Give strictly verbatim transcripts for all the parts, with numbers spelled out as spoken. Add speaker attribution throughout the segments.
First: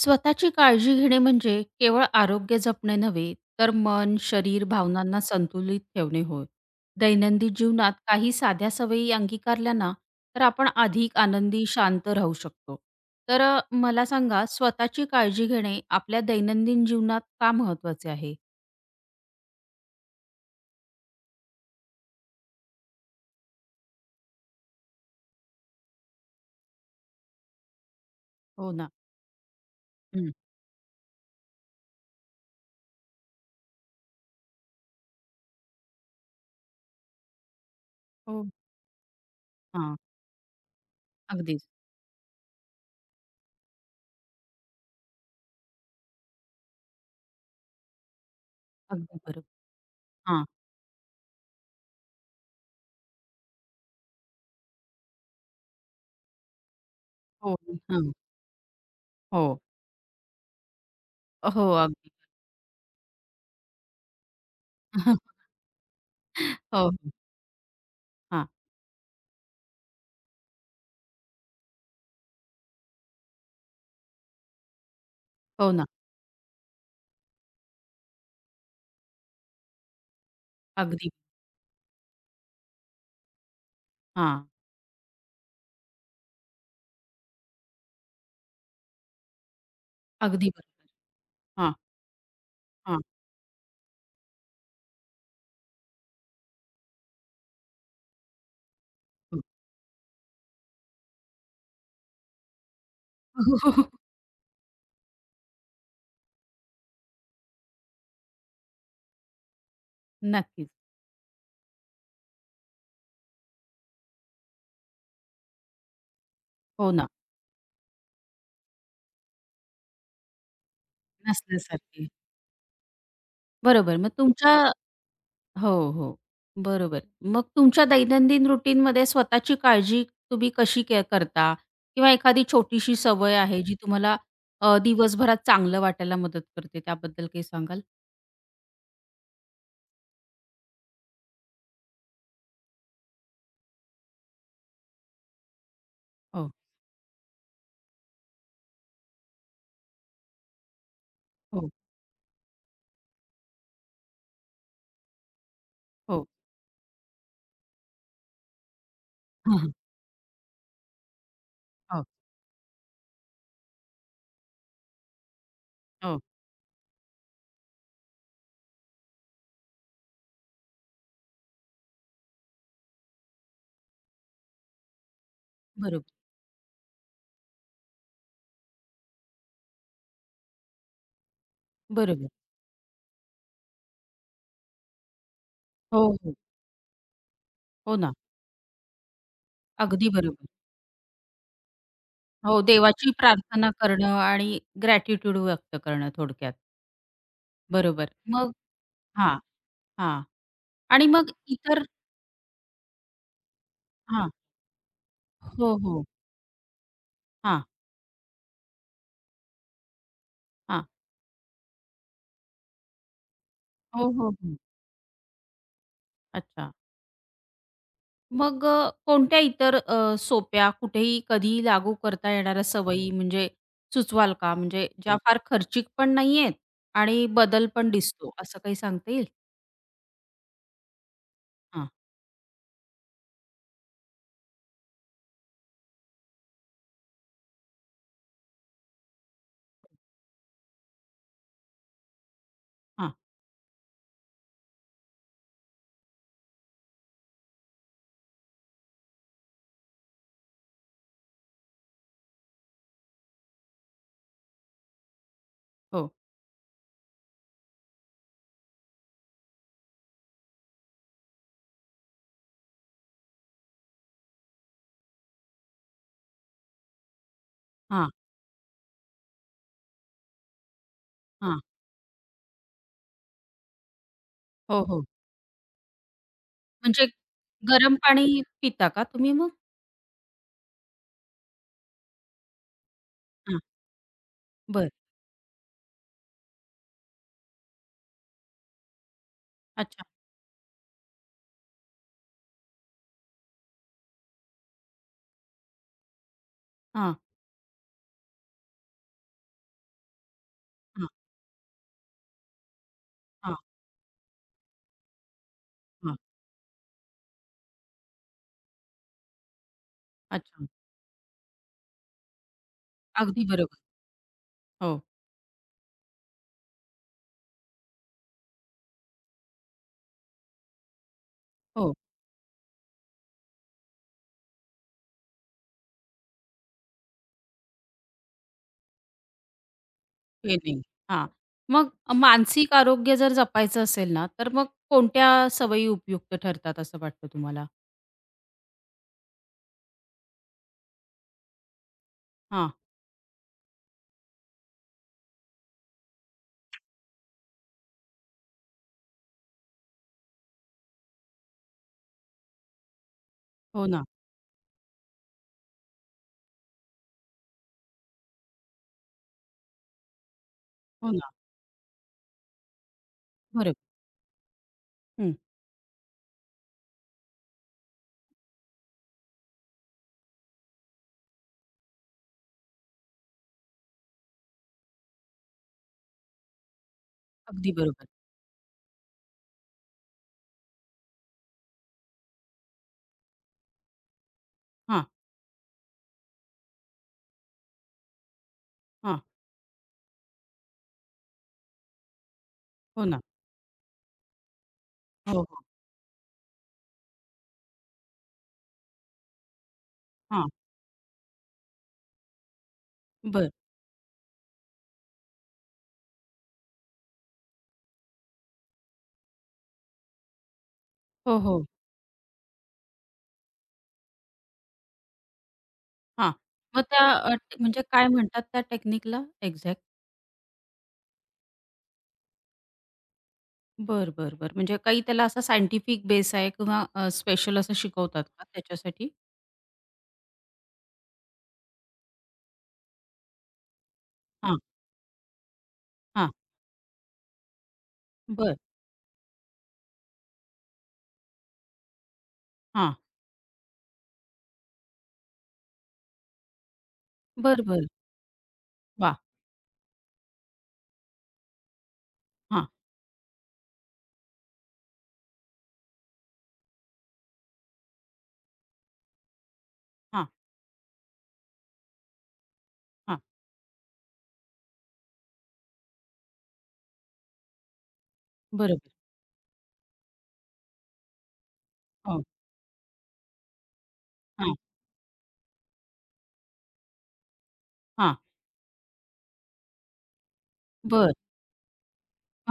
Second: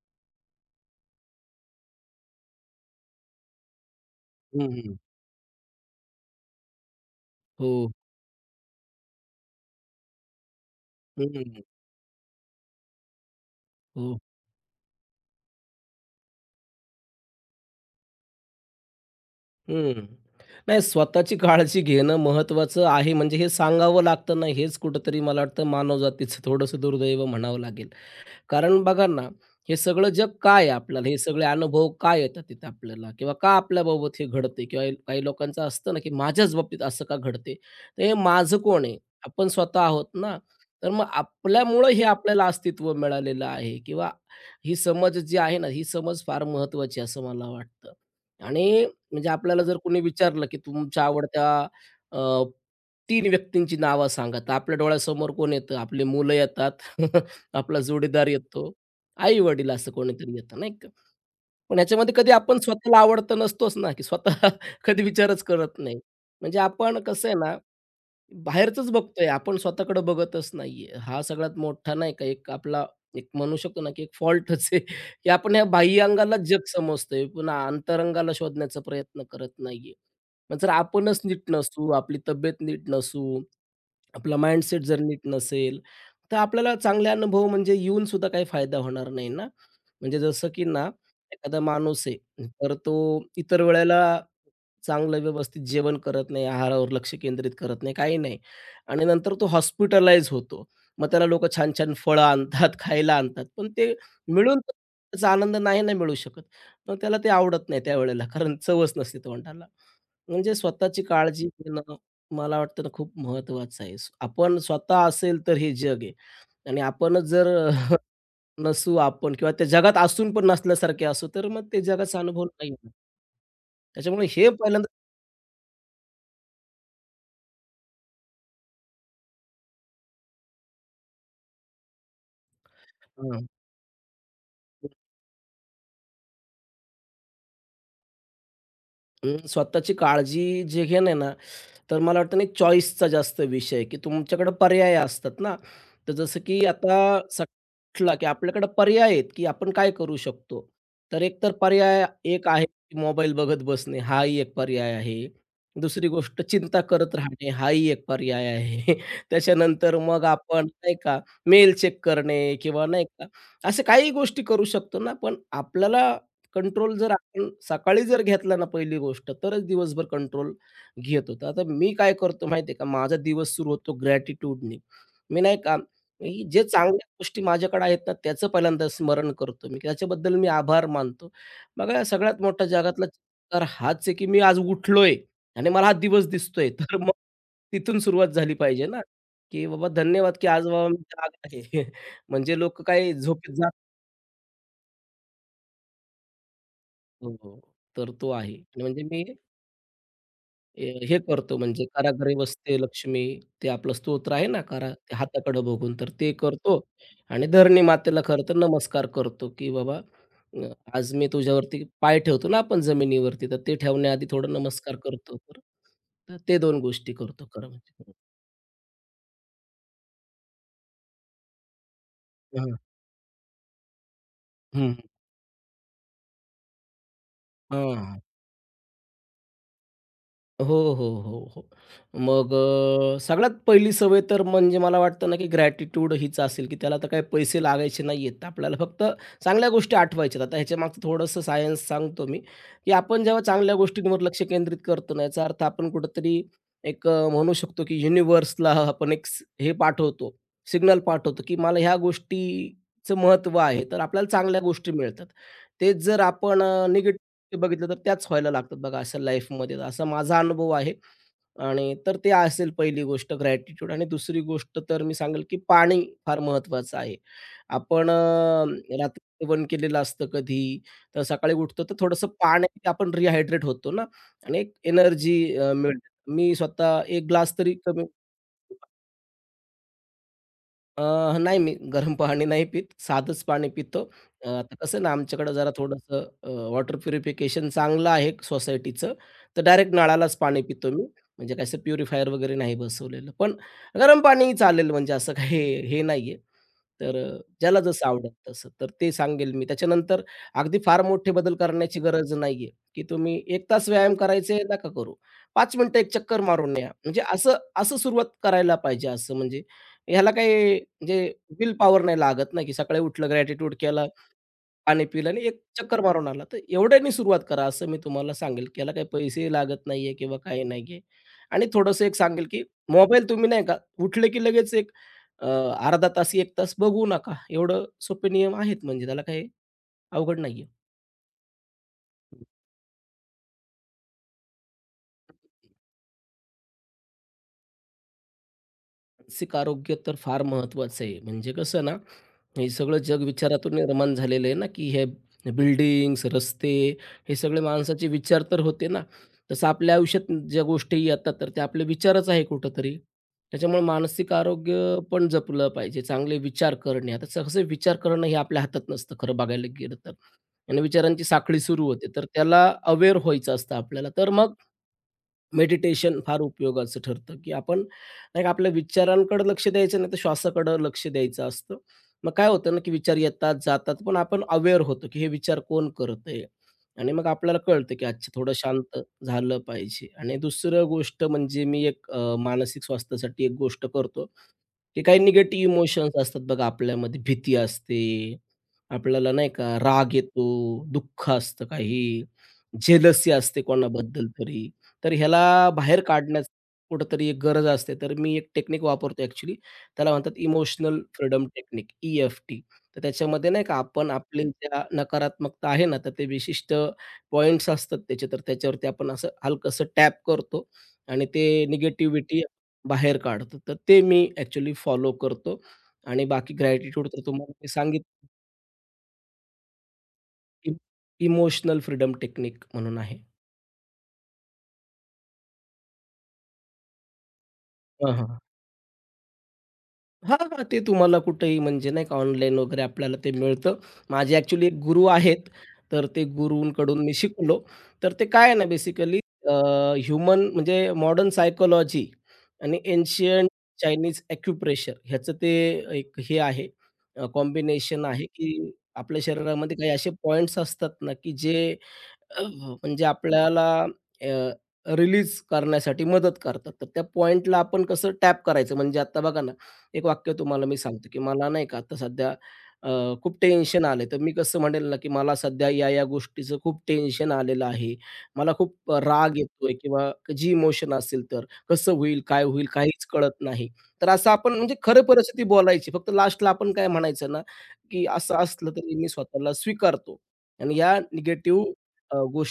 Speaker 1: स्वतःची काळजी घेणे म्हणजे केवळ आरोग्य जपणे नव्हे, तर मन, शरीर,
Speaker 2: हं, हं.
Speaker 1: भावनांना संतुलित ठेवणे होय. दैनंदिन
Speaker 2: हो.
Speaker 1: जीवनात काही साध्या सवयी अंगीकारल्या ना, तर आपण अधिक
Speaker 2: हं.
Speaker 1: आनंदी, शांत राहू शकतो. तर अ, मला
Speaker 2: हो.
Speaker 1: सांगा, स्वतःची काळजी घेणे आपल्या दैनंदिन जीवनात का महत्वाचे आहे?
Speaker 2: हं. नाही स्वतःची काळजी घेणं महत्त्वाचं आहे म्हणजे हे सांगावं लागतं ना, हेच कुठेतरी मला वाटतं मानवजातीचं थोडंसं दुर्दैव म्हणावं लागेल.
Speaker 1: हो
Speaker 2: कारण
Speaker 1: ना.
Speaker 2: बघा ना, हे सगळं जग
Speaker 1: हं.
Speaker 2: काय आहे आपल्याला? हे सगळे अनुभव का येतात तिथे आपल्याला? किंवा का आपल्याबाबत हे घडते? किंवा काही लोकांचं असतं ना, की माझ्याच बाबतीत असं का घडते? तर हे
Speaker 1: हो.
Speaker 2: माझं कोण आहे? आपण स्वतः
Speaker 1: हां.
Speaker 2: आहोत ना. तर मग
Speaker 1: अगदीच.
Speaker 2: आपल्यामुळं हे आपल्याला अस्तित्व मिळालेलं आहे किंवा ही समज जी आहे ना, ही समज फार महत्त्वाची आहे असं मला वाटतं. आणि
Speaker 1: अगदी
Speaker 2: म्हणजे
Speaker 1: बरोबर.
Speaker 2: आपल्याला जर कोणी
Speaker 1: हां.
Speaker 2: विचारलं, की तुमच्या आवडत्या अ, तीन व्यक्तींची नावं सांगा. तर आपल्या डोळ्यासमोर कोण येतं? आपली मुलं येतात.
Speaker 1: हो.
Speaker 2: आपला
Speaker 1: हां.
Speaker 2: जोडीदार येतो,
Speaker 1: हो.
Speaker 2: आई-वडील असं कोणीतरी येतं, नाही का?
Speaker 1: हो.
Speaker 2: पण
Speaker 1: अगदी.
Speaker 2: ह्याच्यामध्ये कधी आपण स्वतःला आवडतं नसतोच ना, की स्वतः कधी विचारच करत नाही. म्हणजे
Speaker 1: हो,
Speaker 2: आपण
Speaker 1: हो.
Speaker 2: कसं आहे ना
Speaker 1: हां.
Speaker 2: बाहेरचंच बघतोय, आपण स्वतःकडे बघतच नाहीये. हा सगळ्यात मोठा नाही का एक आपला एक म्हणू शकतो ना, की एक फॉल्टच आहे, की आपण ह्या
Speaker 1: हो ना.
Speaker 2: बाह्यांगालाच जग समजतोय, पुन्हा अंतरंगाला शोधण्याचा प्रयत्न करत नाहीये. मग जर
Speaker 1: अगदी.
Speaker 2: आपणच नीट नसू, आपली तब्येत नीट नसू, आपला
Speaker 1: हां.
Speaker 2: माइंडसेट जर नीट नसेल, तर आपल्याला चांगले अनुभव म्हणजे येऊन सुद्धा काही फायदा होणार नाही ना. म्हणजे जसं
Speaker 1: अगदी
Speaker 2: की ना,
Speaker 1: बरोबर.
Speaker 2: एखादा
Speaker 1: हां.
Speaker 2: माणूस आहे, तर तो
Speaker 1: हां.
Speaker 2: इतर वेळेला चांगलं व्यवस्थित जेवण करत नाही, आहारावर लक्ष केंद्रित करत नाही, काही नाही. आणि नंतर
Speaker 1: हो.
Speaker 2: तो हॉस्पिटलाईज होतो. मग त्याला लोकं छान-छान फळं आणतात, खायला आणतात. पण ते मिळून त्याचा आनंद नाही ना मिळू शकत. मग त्याला ते आवडत नाही त्यावेळेला, कारण चवच नसते तोंडाला. म्हणजे
Speaker 1: नक्कीच.
Speaker 2: स्वतःची काळजी घेणं मला वाटतं ना खूप महत्त्वाचं आहे. स्व- आपण स्वतः असेल तर हे जग आहे आणि
Speaker 1: हो ना,
Speaker 2: आपणच जर नसू आपण किंवा त्या जगात असून पण नसल्यासारखे असू, तर मग ते
Speaker 1: नसल्यासारखी.
Speaker 2: जगाचा अनुभव नाही येणार.
Speaker 1: बरोबर. मग
Speaker 2: त्याच्यामुळे हे
Speaker 1: तुमच्या
Speaker 2: पहिल्यांदा.
Speaker 1: हो, हो. बरोबर. मग तुमच्या दैनंदिन रुटीनमध्ये स्वतःची काळजी तुम्ही कशी के करता? किंवा एखादी छोटीशी सवय
Speaker 2: हां.
Speaker 1: आहे जी तुम्हाला अ, दिवसभरात चांगलं वाटायला मदत करते, त्याबद्दल काही सांगाल?
Speaker 2: अं, स्वतःची काळजी जे घेणं आहे ना, तर मला वाटतं ना एक चॉईसचा जास्त विषय आहे, की तुमच्याकडे पर्याय असतात ना. तर जसं
Speaker 1: हो,
Speaker 2: की आता सटला, की आपल्याकडे पर्याय आहेत, की आपण काय करू शकतो. तर एक तर
Speaker 1: हो,
Speaker 2: पर्याय एक आहे, की मोबाईल बघत बसणे हाही एक पर्याय आहे. दुसरी
Speaker 1: हो.
Speaker 2: गोष्ट चिंता करत राहणे हाही एक पर्याय आहे.
Speaker 1: हां,
Speaker 2: त्याच्यानंतर मग आपण नाही का मेल चेक
Speaker 1: हां. हो,
Speaker 2: करणे किंवा नाही का, अशा काही गोष्टी करू शकतो ना. पण आपल्याला
Speaker 1: हो.
Speaker 2: कंट्रोल जर आपण सकाळी जर घेतला ना पहिली गोष्ट, तरच दिवसभर कंट्रोल घेतो. तर आता मी काय करतो माहिती आहे का, माझा दिवस सुरू होतो ग्रॅटिट्यूडनी. मी नाही का,
Speaker 1: बरोबर,
Speaker 2: मी जे चांगल्या गोष्टी माझ्याकडे आहेत ना, त्याचं पहिल्यांदा स्मरण करतो मी, की त्याच्याबद्दल मी आभार मानतो. बघा
Speaker 1: बरोबर.
Speaker 2: सगळ्यात मोठा जगातला चमत्कार हाच आहे, की मी आज उठलोय आणि मला हा
Speaker 1: हो,
Speaker 2: दिवस
Speaker 1: हो.
Speaker 2: दिसतोय. तर मग
Speaker 1: हो
Speaker 2: तिथून
Speaker 1: ना,
Speaker 2: सुरुवात झाली पाहिजे ना, की बाबा
Speaker 1: अगदी
Speaker 2: धन्यवाद, की
Speaker 1: बरोबर.
Speaker 2: आज बाबा मी जाग आहे. म्हणजे
Speaker 1: हो,
Speaker 2: लोकं
Speaker 1: देवाची
Speaker 2: काय झोपेत जात
Speaker 1: प्रार्थना करणं आणि ग्रॅटिट्यूड व्यक्त करणं थोडक्यात.
Speaker 2: हो, हो. तर
Speaker 1: बरोबर.
Speaker 2: तो
Speaker 1: मग
Speaker 2: आहे. आणि म्हणजे मी
Speaker 1: हां, हां.
Speaker 2: ए,
Speaker 1: आणि
Speaker 2: हे
Speaker 1: मग
Speaker 2: करतो
Speaker 1: इतर
Speaker 2: म्हणजे "करागरी वसते लक्ष्मी" ते आपलं
Speaker 1: हां.
Speaker 2: स्तोत्र आहे ना, करा ते हाताकडं
Speaker 1: हो,
Speaker 2: बघून,
Speaker 1: हो.
Speaker 2: तर ते करतो आणि
Speaker 1: हां,
Speaker 2: धरणी मातेला खरं तर नमस्कार करतो, की बाबा, अ,
Speaker 1: हां.
Speaker 2: आज मी तुझ्यावरती पाय ठेवतो ना आपण जमिनीवरती, तर ते
Speaker 1: हो,
Speaker 2: ठेवण्याआधी
Speaker 1: हो,
Speaker 2: थोडं
Speaker 1: हो.
Speaker 2: नमस्कार करतो. तर तर ते
Speaker 1: अच्छा.
Speaker 2: दोन गोष्टी करतो खरं म्हणजे.
Speaker 1: मग अ, कोणत्या इतर अ, सोप्या कुठेही कधीही लागू करता येणाऱ्या
Speaker 2: हां.
Speaker 1: सवयी म्हणजे सुचवाल का? म्हणजे
Speaker 2: हं.
Speaker 1: ज्या फार खर्चिक पण नाहीयेत आणि बदल पण
Speaker 2: हां.
Speaker 1: दिसतो असं काही सांगता येईल?
Speaker 2: हो, हो, हो, हो.
Speaker 1: हां,
Speaker 2: मग अ, सगळ्यात पहिली सवय तर म्हणजे मला वाटतं ना, की ग्रॅटिट्यूड हीच असेल, की त्याला तर काही पैसे लागायचे नाहीयेत. आपल्याला फक्त चांगल्या गोष्टी आठवायच्यात. आता ह्याच्यामागचं थोडंसं सायन्स सांगतो मी, की
Speaker 1: हां.
Speaker 2: आपण जेव्हा चांगल्या गोष्टींवर लक्ष केंद्रित करतो ना, याचा अर्थ आपण कुठेतरी एक अ, म्हणू शकतो, की युनिव्हर्सला आपण एक स हे पाठवतो, सिग्नल पाठवतो, की मला ह्या गोष्टीचं महत्त्व आहे. तर आपल्याला चांगल्या गोष्टी मिळतात. तेच
Speaker 1: हो.
Speaker 2: जर आपण ते बघितलं तर त्याच व्हायला लागतात बघा असं लाईफमध्ये असा माझा अनुभव आहे आणि तर ते असेल पहिली गोष्ट ग्रॅटिट्यूड आणि दुसरी गोष्ट तर मी सांगेल की पाणी फार महत्वाचं आहे. आपण
Speaker 1: हां,
Speaker 2: अ, रात्री जेवण केलेलं असतं कधी, तर सकाळी
Speaker 1: हां.
Speaker 2: उठतो तर थोडंसं पाण्याने आपण रिहायड्रेट होतो ना आणि एक
Speaker 1: हो, हो.
Speaker 2: एनर्जी मिळते. मी स्वतः
Speaker 1: म्हणजे
Speaker 2: एक ग्लास तरी
Speaker 1: गरम
Speaker 2: कमी.
Speaker 1: पाणी पिता का तुम्ही मग?
Speaker 2: अ, नाही मी गरम पाणी नाही पित, साधंच
Speaker 1: हां.
Speaker 2: पाणी पितो. अ, आता
Speaker 1: बरं.
Speaker 2: कसं ना आमच्याकडं जरा थोडंसं अ, वॉटर प्युरिफिकेशन चांगलं आहे सोसायटीचं. तर डायरेक्ट
Speaker 1: अच्छा.
Speaker 2: नळालाच पाणी पितो मी. म्हणजे काय असं प्युरिफायर वगैरे नाही बसवलेलं. पण गरम पाणी चालेल म्हणजे असं काही हे नाहीये.
Speaker 1: हां,
Speaker 2: तर अ, ज्याला जसं आवडेल तसं. तर ते सांगेल मी. त्याच्यानंतर अगदी फार
Speaker 1: हां,
Speaker 2: मोठे बदल करण्याची गरज नाहीये, की तुम्ही
Speaker 1: हां,
Speaker 2: एक तास व्यायाम करायचे नका करू. पाच मिनिटं एक
Speaker 1: हां.
Speaker 2: चक्कर मारून या. म्हणजे असं असं सुरुवात करायला पाहिजे असं म्हणजे ह्याला
Speaker 1: अच्छा.
Speaker 2: काही म्हणजे विल पॉवर नाही लागत ना, की सकाळी उठलं,
Speaker 1: अगदी
Speaker 2: ग्रॅटिट्यूड
Speaker 1: बरोबर.
Speaker 2: केला,
Speaker 1: हो,
Speaker 2: पाणी पिलं आणि एक चक्कर मारून आला. तर एवढ्यानी सुरुवात करा असं मी तुम्हाला सांगेल, की याला काही पैसेही लागत नाहीये किंवा काही नाहीये. आणि
Speaker 1: हो.
Speaker 2: थोडंसं एक सांगेल, की मोबाईल तुम्ही नाही का उठले की लगेच एक अ, अर्धा तास, एक तास बघू नका. एवढं सोपे नियम आहेत म्हणजे त्याला काही अवघड
Speaker 1: हे
Speaker 2: नाहीये.
Speaker 1: नाही. हां. मग मानसिक आरोग्य जर जपायचं असेल ना, तर मग कोणत्या सवयी उपयुक्त ठरतात असं वाटतं तुम्हाला?
Speaker 2: मानसिक आरोग्य तर फार महत्त्वाचं आहे. म्हणजे कसं ना, हे
Speaker 1: हां.
Speaker 2: सगळं जग विचारातून निर्माण झालेलं आहे ना, की हे बिल्डिंग्स, रस्ते हे सगळे माणसाचे विचार तर होते ना. तसं आपल्या आयुष्यात ज्या गोष्टी येतात, तर ते आपले विचारच आहे कुठेतरी. त्याच्यामुळे
Speaker 1: हो ना,
Speaker 2: मानसिक आरोग्य पण जपलं पाहिजे. चांगले विचार करणे. आता सहसा विचार करणं हे आपल्या हातात नसतं खरं बघायला गेलं तर आणि
Speaker 1: हो
Speaker 2: विचारांची
Speaker 1: ना.
Speaker 2: साखळी सुरू होते. तर त्याला अवेअर व्हायचं
Speaker 1: बरोबर.
Speaker 2: असतं आपल्याला. तर मग
Speaker 1: हं.
Speaker 2: मेडिटेशन फार उपयोगाचं ठरतं, की आपण नाही का आपल्या विचारांकडे लक्ष द्यायचं नाही तर श्वासाकडं लक्ष द्यायचं असतं. मग काय होतं ना, की विचार येतात, जातात पण आपण अवेअर होतो, की हे विचार कोण करतंय आणि मग आपल्याला
Speaker 1: अगदी
Speaker 2: कळतं, की
Speaker 1: बरोबर.
Speaker 2: अच्छा थोडं शांत झालं पाहिजे. आणि दुसरं गोष्ट म्हणजे मी एक अ, मानसिक स्वास्थ्यासाठी एक गोष्ट करतो, की
Speaker 1: हां,
Speaker 2: काही निगेटिव्ह इमोशन्स असतात बघा आपल्यामध्ये. भीती असते,
Speaker 1: हां.
Speaker 2: आपल्याला नाही का राग येतो, दुःख असतं काही,
Speaker 1: हो ना.
Speaker 2: जेलसी असते कोणाबद्दल तरी. तर ह्याला
Speaker 1: हो, हो.
Speaker 2: बाहेर काढण्याची कुठेतरी एक गरज असते. तर मी एक टेक्निक वापरतो ॲक्चुअली. त्याला म्हणतात
Speaker 1: हां.
Speaker 2: Emotional freedom technique, E F T. तर त्याच्यामध्ये
Speaker 1: बरं.
Speaker 2: नाही का आपण आपली ज्या नकारात्मकता आहे ना, तर ते विशिष्ट पॉइंट्स असतात त्याचे, तर त्याच्यावरती आपण असं हलकसं टॅप करतो आणि
Speaker 1: हो,
Speaker 2: ते
Speaker 1: हो.
Speaker 2: निगेटिव्हिटी बाहेर काढतो. तर ते मी ॲक्चुअली फॉलो करतो आणि
Speaker 1: हां.
Speaker 2: बाकी
Speaker 1: मग त्या
Speaker 2: ग्रॅटिट्यूड तर
Speaker 1: अ,
Speaker 2: तुम्हाला
Speaker 1: टे-
Speaker 2: मी
Speaker 1: म्हणजे काय
Speaker 2: सांगितलं
Speaker 1: म्हणतात त्या टेक्निकला एक्झॅक्ट?
Speaker 2: की इमोशनल फ्रीडम टेक्निक म्हणून आहे.
Speaker 1: बरं, बरं, बरं. म्हणजे काही त्याला असा सायंटिफिक बेस आहे किंवा अ, स्पेशल असं
Speaker 2: हां,
Speaker 1: शिकवतात
Speaker 2: हां.
Speaker 1: का त्याच्यासाठी?
Speaker 2: हां, हां. ते तुम्हाला कुठेही म्हणजे नाही का ऑनलाईन वगैरे आपल्याला ते मिळतं. माझे
Speaker 1: हां,
Speaker 2: ॲक्चुअली एक गुरु आहेत. तर ते
Speaker 1: हां.
Speaker 2: गुरूंकडून मी शिकलो. तर ते काय आहे
Speaker 1: बरं.
Speaker 2: ना बेसिकली अ, ह्यूमन म्हणजे मॉडर्न सायकॉलॉजी आणि
Speaker 1: हां.
Speaker 2: एन्शियंट चायनीज ॲक्युप्रेशर ह्याचं ते एक हे आहे अ,
Speaker 1: बरं, बरं.
Speaker 2: कॉम्बिनेशन आहे, की
Speaker 1: वाह!
Speaker 2: आपल्या शरीरामध्ये काही असे पॉइंट्स असतात ना, की जे अ,
Speaker 1: हां,
Speaker 2: म्हणजे आपल्याला अ, रिलीज करण्यासाठी मदत करतात. तर त्या पॉइंटला आपण कसं टॅप करायचं म्हणजे आता बघा ना एक
Speaker 1: हां,
Speaker 2: वाक्य तुम्हाला मी सांगतो, की मला नाही का आता सध्या अ,
Speaker 1: हां.
Speaker 2: खूप टेन्शन आलंय. तर मी कसं म्हणेल ना, की मला सध्या या-या गोष्टीचं खूप टेन्शन आलेलं आहे. मला खूप
Speaker 1: बरोबर.
Speaker 2: राग येतोय किंवा जी इमोशन असेल तर कसं होईल,
Speaker 1: हो.
Speaker 2: काय होईल काहीच कळत नाही. तर असं आपण
Speaker 1: हां,
Speaker 2: म्हणजे खरं परिस्थिती बोलायची. फक्त लास्टला आपण काय म्हणायचं ना, की असं असलं तरी मी स्वतःला स्वीकारतो आणि या
Speaker 1: बरं.
Speaker 2: निगेटिव्ह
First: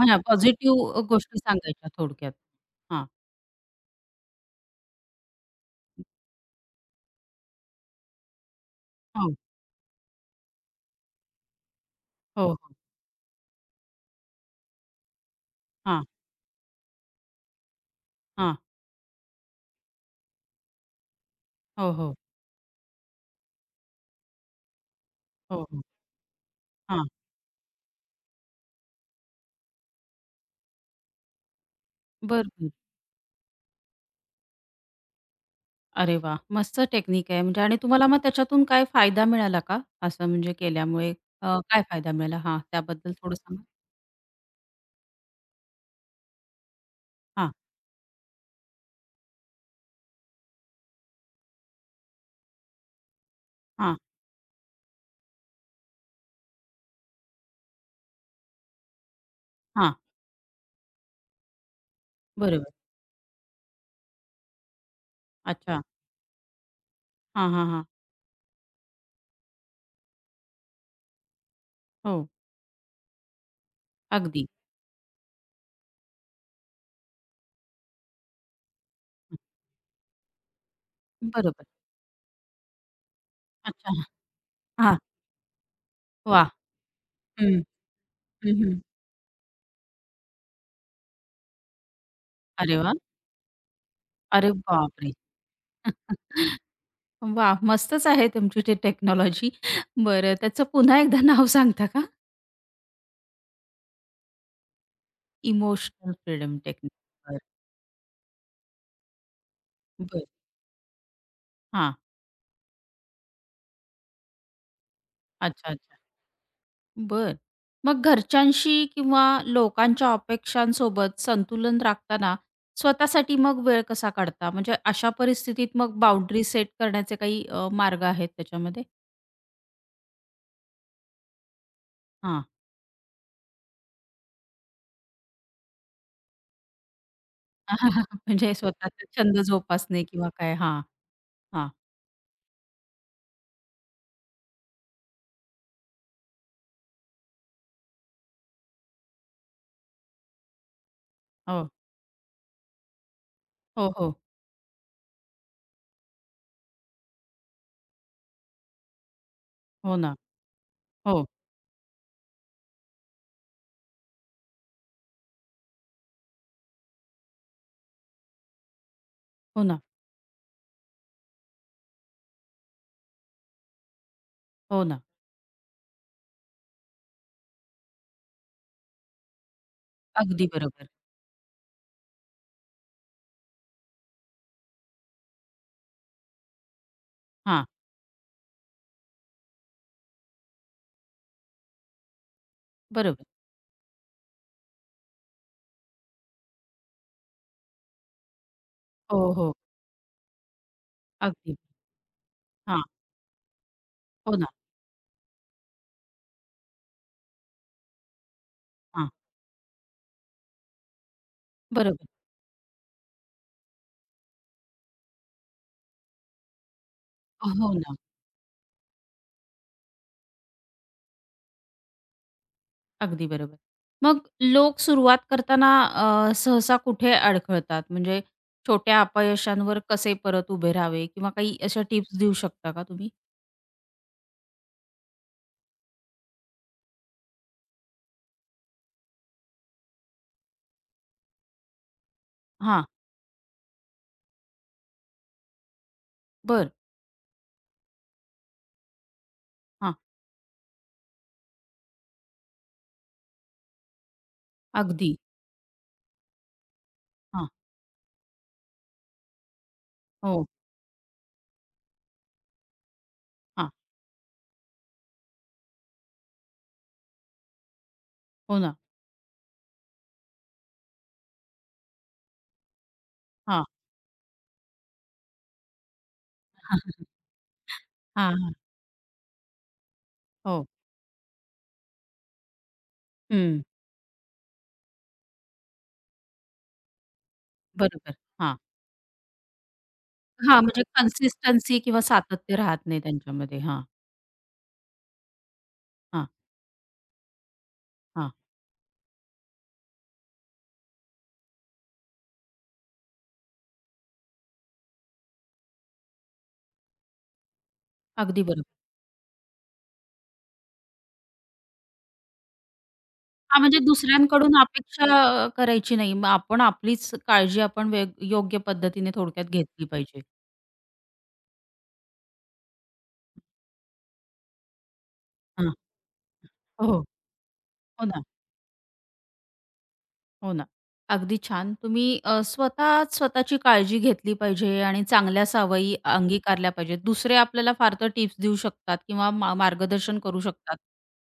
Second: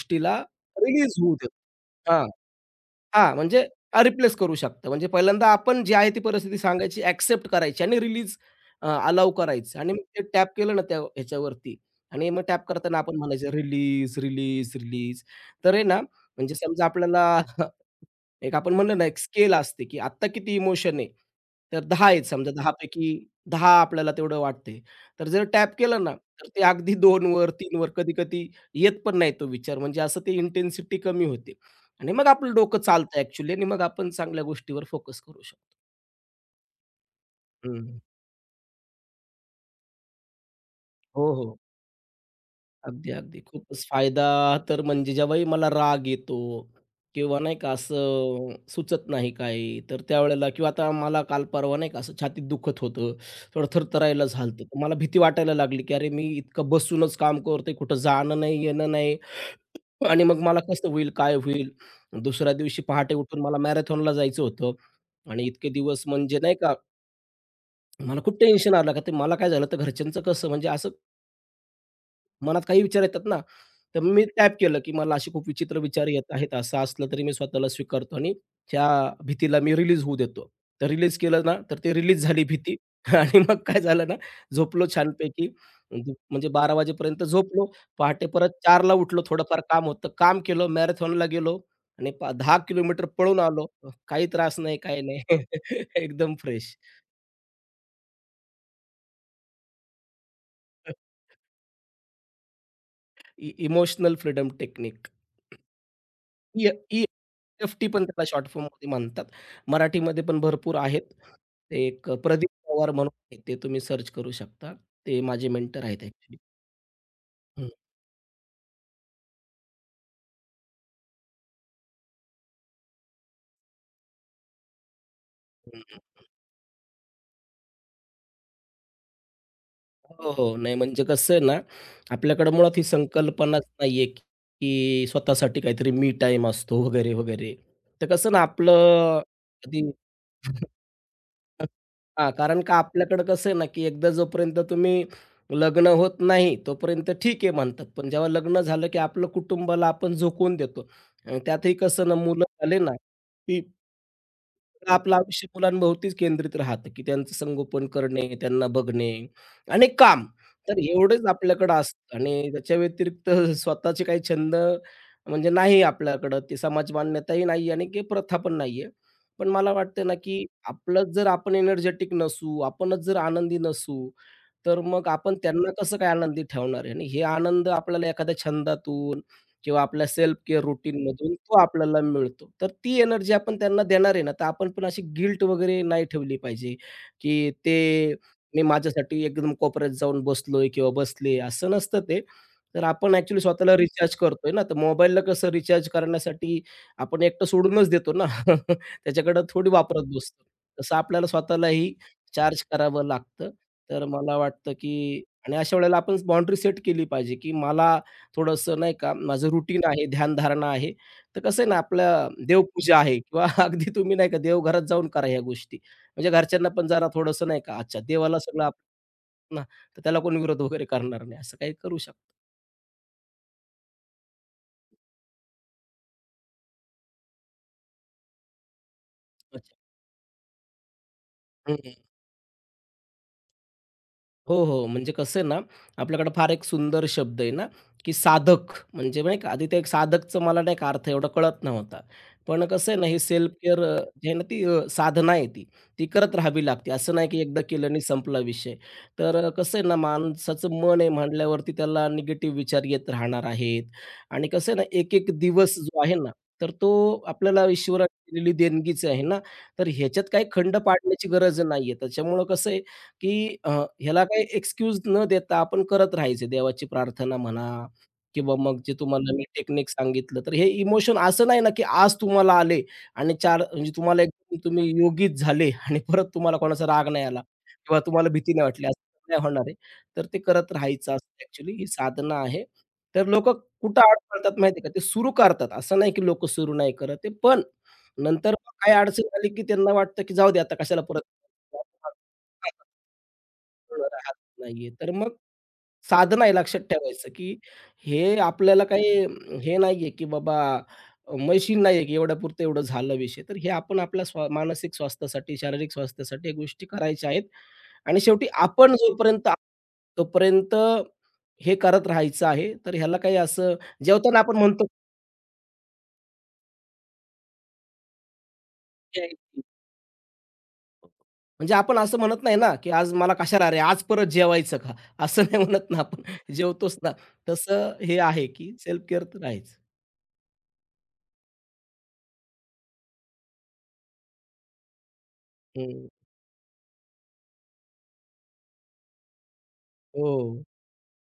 Speaker 1: हां, पॉझिटिव्ह
Speaker 2: रिलीज होऊ
Speaker 1: गोष्टी
Speaker 2: देतो.
Speaker 1: सांगायच्या
Speaker 2: हां.
Speaker 1: थोडक्यात. हां,
Speaker 2: हां, म्हणजे अ, रिप्लेस करू शकतं. म्हणजे पहिल्यांदा आपण जी आहे ती परिस्थिती सांगायची, ॲक्सेप्ट करायची आणि रिलीज अ, अलाऊ
Speaker 1: हां.
Speaker 2: करायचं आणि मग ते टॅप केलं ना त्या ह्याच्यावरती आणि मग
Speaker 1: हो,
Speaker 2: टॅप
Speaker 1: हो.
Speaker 2: करताना आपण म्हणायचं रिलीज, रिलीज, रिलीज. तर आहे ना,
Speaker 1: हां,
Speaker 2: म्हणजे समजा आपल्याला एक
Speaker 1: हां.
Speaker 2: आपण म्हणलं ना, एक स्केल असते, की आत्ता किती इमोशन आहे. तर
Speaker 1: हो,
Speaker 2: दहा
Speaker 1: हो.
Speaker 2: आहेत समजा दहा पैकी दहा आपल्याला तेवढं वाटतंय. तर जर
Speaker 1: हो,
Speaker 2: टॅप
Speaker 1: हो.
Speaker 2: केलं ना, तर ते अगदी
Speaker 1: हां.
Speaker 2: दोन वर तीन वर कधी-कधी येत पण नाही तो विचार. म्हणजे असं ते इंटेन्सिटी कमी होते आणि मग
Speaker 1: बरं,
Speaker 2: आपलं
Speaker 1: बरं.
Speaker 2: डोकं चालतं ॲक्चुअली आणि मग आपण चांगल्या गोष्टीवर फोकस करू शकतो.
Speaker 1: अरे वाह! मस्त टेक्निक आहे म्हणजे आणि
Speaker 2: हं,
Speaker 1: तुम्हाला मग त्याच्यातून काय फायदा मिळाला का? असं म्हणजे केल्यामुळे
Speaker 2: हो, हो.
Speaker 1: अ, काय फायदा मिळाला? हां,
Speaker 2: अगदी,
Speaker 1: त्याबद्दल थोडं
Speaker 2: अगदी.
Speaker 1: सांगा?
Speaker 2: खूपच फायदा तर म्हणजे जेव्हाही मला राग येतो किंवा
Speaker 1: हां,
Speaker 2: नाही का असं सुचत नाही काही, तर त्यावेळेला किंवा आता मला काल परवा नाही का असं छातीत दुखत होतं, थोडं
Speaker 1: हां,
Speaker 2: थरथरायला झालतं. तर मला भीती वाटायला लागली, की अरे मी इतकं बसूनच काम करतोय, कुठं जाणं नाही, येणं नाही
Speaker 1: हां.
Speaker 2: आणि मग मला कसं होईल, काय होईल? दुसऱ्या
Speaker 1: बरोबर.
Speaker 2: दिवशी पहाटे उठून मला मॅरेथॉनला जायचं होतं आणि इतके
Speaker 1: अच्छा.
Speaker 2: दिवस म्हणजे नाही का
Speaker 1: हां, हां, हां.
Speaker 2: मला खूप टेन्शन आलं, का ते मला काय झालं तर घरच्यांचं कसं म्हणजे असं
Speaker 1: हो,
Speaker 2: मनात काही विचार येतात ना, तर मी
Speaker 1: अगदी.
Speaker 2: टॅप केलं, की मला असे खूप विचित्र विचार येत आहेत. असं असलं तरी मी स्वतःला स्वीकारतो आणि त्या भीतीला मी रिलीज होऊ देतो. तर रिलीज केलं ना,
Speaker 1: बरोबर.
Speaker 2: तर ते रिलीज झाली भीती आणि मग काय
Speaker 1: अच्छा.
Speaker 2: झालं ना, झोपलो
Speaker 1: हां,
Speaker 2: छानपैकी. म्हणजे
Speaker 1: वाह!
Speaker 2: म्हणजे बारा वाजेपर्यंत
Speaker 1: हं.
Speaker 2: झोपलो. पहाटे परत
Speaker 1: हं, हं.
Speaker 2: चारला उठलो. थोडंफार काम होतं. काम केलं. मॅरेथॉनला गेलो आणि पा दहा
Speaker 1: अरे वाह!
Speaker 2: किलोमीटर पळून आलो. काही
Speaker 1: अरे
Speaker 2: त्रास नाही, काही
Speaker 1: बापरे!
Speaker 2: नाही. एकदम फ्रेश.
Speaker 1: वा, मस्तच आहे तुमची ती टेक्नॉलॉजी. बरं त्याचं पुन्हा एकदा नाव सांगता का?
Speaker 2: Emotional freedom technique.
Speaker 1: Emotional freedom
Speaker 2: E
Speaker 1: technique. बरं.
Speaker 2: ई-एफ-टी पण त्याला शॉर्ट फॉर्ममध्ये म्हणतात.
Speaker 1: बरं.
Speaker 2: मराठीमध्ये पण भरपूर आहेत. ते
Speaker 1: हां.
Speaker 2: एक प्रदीप पवार म्हणून आहेत, ते तुम्ही सर्च करू शकता. ते माझे
Speaker 1: अच्छा,
Speaker 2: मेंटर
Speaker 1: अच्छा.
Speaker 2: आहेत ॲक्चुअली.
Speaker 1: बरं.
Speaker 2: हं,
Speaker 1: मग घरच्यांशी किंवा लोकांच्या अपेक्षांसोबत संतुलन राखताना स्वतःसाठी मग वेळ कसा काढता? म्हणजे अशा परिस्थितीत मग
Speaker 2: हं.
Speaker 1: बाउंडरी सेट करण्याचे काही अ, मार्ग आहेत त्याच्यामध्ये?
Speaker 2: हो, हो. नाही म्हणजे कसं आहे ना,
Speaker 1: हां.
Speaker 2: आपल्याकडे मुळात ही संकल्पनाच नाहीये, की की स्वतःसाठी काहीतरी मी टाईम असतो वगैरे, वगैरे. तर कसं ना
Speaker 1: म्हणजे स्वतःचा
Speaker 2: आपलं
Speaker 1: छंद
Speaker 2: कधी.
Speaker 1: जोपासणे किंवा काय? हां, हां.
Speaker 2: हां, कारण का आपल्याकडं कसं आहे ना, की एकदा जोपर्यंत तुम्ही लग्न होत नाही, तोपर्यंत ठीक आहे म्हणतात. पण जेव्हा लग्न झालं, की आपलं कुटुंबाला आपण झोकवून देतो. आणि
Speaker 1: हो.
Speaker 2: त्यातही कसं ना, मुलं झाले ना, की
Speaker 1: हो, हो.
Speaker 2: आपलं आयुष्य मुलांभोवतीच केंद्रित राहतं, की त्यांचं संगोपन करणे, त्यांना बघणे आणि
Speaker 1: हो ना.
Speaker 2: काम. तर एवढंच
Speaker 1: हो.
Speaker 2: आपल्याकडं असतं आणि त्याच्या व्यतिरिक्त स्वतःचे काही छंद म्हणजे नाही आपल्याकडं. ते समाज मान्यताही नाही आणि काही प्रथा पण नाही. पण
Speaker 1: हो
Speaker 2: मला
Speaker 1: ना.
Speaker 2: वाटतं ना, की आपलंच जर आपण एनर्जेटिक नसू, आपणच जर आनंदी नसू, तर
Speaker 1: हो ना.
Speaker 2: मग आपण त्यांना कसं काय आनंदी ठेवणार आहे? आणि हे आनंद आपल्याला एखाद्या छंदातून किंवा आपल्या सेल्फ
Speaker 1: अगदी
Speaker 2: केअर
Speaker 1: बरोबर.
Speaker 2: रूटीनमधून तो आपल्याला मिळतो. तर ती एनर्जी आपण त्यांना देणार आहे ना, तर आपण पण अशी गिल्ट वगैरे नाही ठेवली पाहिजे, की
Speaker 1: हां,
Speaker 2: ते मी माझ्यासाठी एकदम कोपऱ्यात जाऊन बसलोय किंवा बसले असं नसतं ते. तर आपण
Speaker 1: बरोबर.
Speaker 2: ॲक्चुअली स्वतःला रिचार्ज करतोय ना, तर मोबाईलला कसं रिचार्ज करण्यासाठी आपण एकटं सोडूनच देतो ना.
Speaker 1: हो,
Speaker 2: त्याच्याकडं
Speaker 1: हो.
Speaker 2: थोडी वापरत बसतो. तसं आपल्याला
Speaker 1: अगदी.
Speaker 2: स्वतःलाही चार्ज
Speaker 1: हां,
Speaker 2: करावं लागतं. तर मला
Speaker 1: हो ना.
Speaker 2: वाटतं, की आणि अशा वेळेला आपण बाउंडरी सेट केली पाहिजे, की मला थोडंसं नाही
Speaker 1: हां,
Speaker 2: का माझं रुटीन आहे, ध्यानधारणा आहे. तर कसं आहे ना,
Speaker 1: बरोबर.
Speaker 2: आपल्या देवपूजा आहे किंवा अगदी तुम्ही नाही का देवघरात जाऊन करा ह्या गोष्टी. म्हणजे घरच्यांना पण जरा थोडंसं नाही
Speaker 1: हो
Speaker 2: का
Speaker 1: ना.
Speaker 2: अच्छा देवाला सगळं आपण ना, तर त्याला कोण विरोध वगैरे करणार नाही. असं काही करू शकतो.
Speaker 1: अगदी बरोबर. मग लोक सुरुवात करताना अ, सहसा कुठे अडखळतात? म्हणजे छोट्या
Speaker 2: अच्छा.
Speaker 1: अपयशांवर कसे परत उभे राहावे किंवा काही अशा टिप्स देऊ शकता का तुम्ही?
Speaker 2: हो, हो. म्हणजे कसं आहे ना, आपल्याकडे फार एक सुंदर शब्द आहे ना, की साधक म्हणजे नाही का, आधी ते एक साधकचं मला नाही का अर्थ एवढा कळत नव्हता. पण
Speaker 1: हां,
Speaker 2: कसं आहे ना, ही सेल्फ केअर जे आहे ना, ती अ, साधना आहे ती. ती करत राहावी
Speaker 1: बरं.
Speaker 2: लागते. असं नाही की एकदा केलं आणि संपला विषय. तर अ, कसं आहे
Speaker 1: हां,
Speaker 2: ना, माणसाचं मन आहे म्हटल्यावरती त्याला निगेटिव्ह विचार येत राहणार आहेत. आणि कसं आहे ना,
Speaker 1: अगदी.
Speaker 2: एक एक दिवस जो आहे ना, तर तो
Speaker 1: हां,
Speaker 2: आपल्याला ईश्वराने दिलेली देणगीच आहे ना. तर ह्याच्यात काही
Speaker 1: हो.
Speaker 2: खंड पाडण्याची गरज नाहीये. त्याच्यामुळं कसं आहे की अ,
Speaker 1: हां,
Speaker 2: ह्याला काही एक्सक्यूज न देता आपण करत राहायचे. देवाची प्रार्थना म्हणा किंवा
Speaker 1: हो ना.
Speaker 2: मग जे तुम्हाला मी टेक्निक सांगितलं, तर हे इमोशन असं नाही ना, की आज तुम्हाला आले आणि चार
Speaker 1: हां,
Speaker 2: म्हणजे तुम्हाला एकदम तुम्ही योगीच झाले आणि परत तुम्हाला
Speaker 1: हां,
Speaker 2: कोणाचा राग नाही आला किंवा तुम्हाला भीती
Speaker 1: हां.
Speaker 2: नाही वाटली, असं नाही होणार आहे. तर ते
Speaker 1: हो.
Speaker 2: करत राहायचं असतं ॲक्चुअली ही साधना आहे. तर लोकं
Speaker 1: हं,
Speaker 2: कुठं अडखळतात माहिती आहे का? ते सुरू करतात. असं नाही की लोकं सुरू नाही करत आहे, पण
Speaker 1: बरोबर.
Speaker 2: नंतर
Speaker 1: हां.
Speaker 2: काही अडचण आली, की त्यांना वाटतं, की जाऊ दे
Speaker 1: हां,
Speaker 2: आता
Speaker 1: म्हणजे
Speaker 2: कशाला परत.
Speaker 1: कन्सिस्टन्सी
Speaker 2: हां,
Speaker 1: किंवा
Speaker 2: हां.
Speaker 1: सातत्य राहत नाही त्यांच्यामध्ये. हां,
Speaker 2: फळं राहत नाहीये. तर मग
Speaker 1: हां,
Speaker 2: साधन आहे लक्षात ठेवायचं, की
Speaker 1: हां.
Speaker 2: हे आपल्याला काही अं, हे नाहीये, की बाबा अ, मशीन नाहीये, की एवढ्यापुरतं एवढं झालं विषय. तर हे आपण आपल्या स्वा मानसिक स्वास्थ्यासाठी, शारीरिक स्वास्थ्यासाठी या गोष्टी करायच्या आहेत. आणि
Speaker 1: अगदी
Speaker 2: शेवटी
Speaker 1: बरोबर.
Speaker 2: आपण जोपर्यंत आहोत, तोपर्यंत हे करत राहायचं आहे. तर ह्याला काही
Speaker 1: हां,
Speaker 2: असं
Speaker 1: म्हणजे
Speaker 2: जेवताना आपण
Speaker 1: दुसऱ्यांकडून अपेक्षा अ, करायची नाही. मग आपण आपलीच काळजी आपण वेग योग्य पद्धतीने थोडक्यात
Speaker 2: म्हणतो
Speaker 1: घेतली पाहिजे.
Speaker 2: म्हणजे आपण असं म्हणत नाही ना, की आज मला कशाला रे, आज परत जेवायचं का? असं नाही
Speaker 1: हां.
Speaker 2: म्हणत ना आपण,
Speaker 1: हो,
Speaker 2: जेवतोच
Speaker 1: हो.
Speaker 2: ना. तसं
Speaker 1: हो
Speaker 2: हे
Speaker 1: ना.
Speaker 2: आहे, की सेल्फ केअर तर आहेच.
Speaker 1: हो ना. अगदी छान. तुम्ही अ, स्वतःच स्वतःची काळजी घेतली पाहिजे आणि चांगल्या सवयी
Speaker 2: हं.
Speaker 1: अंगीकारल्या पाहिजेत. दुसरे आपल्याला फार तर टिप्स देऊ शकतात किंवा मा मार्गदर्शन
Speaker 2: हो.
Speaker 1: करू शकतात.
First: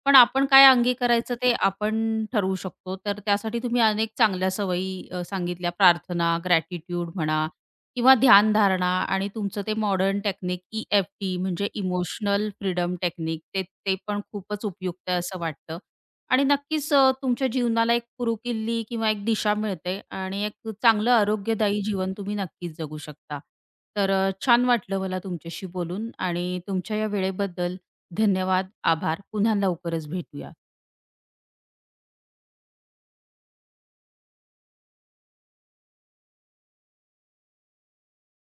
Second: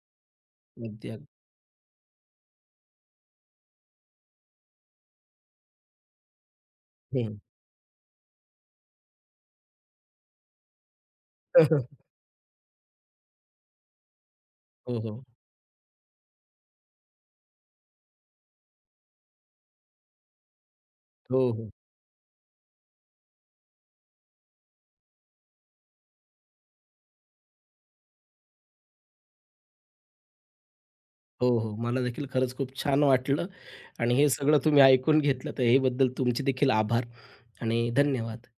Speaker 1: पण आपण काय
Speaker 2: अगदी, अगदी.
Speaker 1: अंगीकारायचं ते आपण ठरवू शकतो. तर त्यासाठी तुम्ही अनेक चांगल्या सवयी अ, सांगितल्या. प्रार्थना, ग्रॅटिट्यूड
Speaker 2: हं.
Speaker 1: म्हणा किंवा ध्यानधारणा आणि तुमचं ते modern technique E F T म्हणजे इमोशनल फ्रीडम टेक्निक ते ते पण खूपच
Speaker 2: हो,
Speaker 1: उपयुक्त आहे
Speaker 2: हो.
Speaker 1: असं वाटतं. आणि नक्कीच अ, तुमच्या जीवनाला एक कुरुकिल्ली किंवा एक दिशा मिळते आणि एक चांगलं
Speaker 2: हो, हो.
Speaker 1: आरोग्यदायी जीवन तुम्ही नक्कीच जगू शकता. तर अ, छान वाटलं मला तुमच्याशी बोलून आणि तुमच्या या वेळेबद्दल धन्यवाद, आभार. पुन्हा लवकरच भेटूया.
Speaker 2: हो, हो. मला देखील खरंच खूप छान वाटलं आणि हे सगळं तुम्ही ऐकून घेतलं, तर हे बद्दल तुमचे देखील आभार आणि धन्यवाद.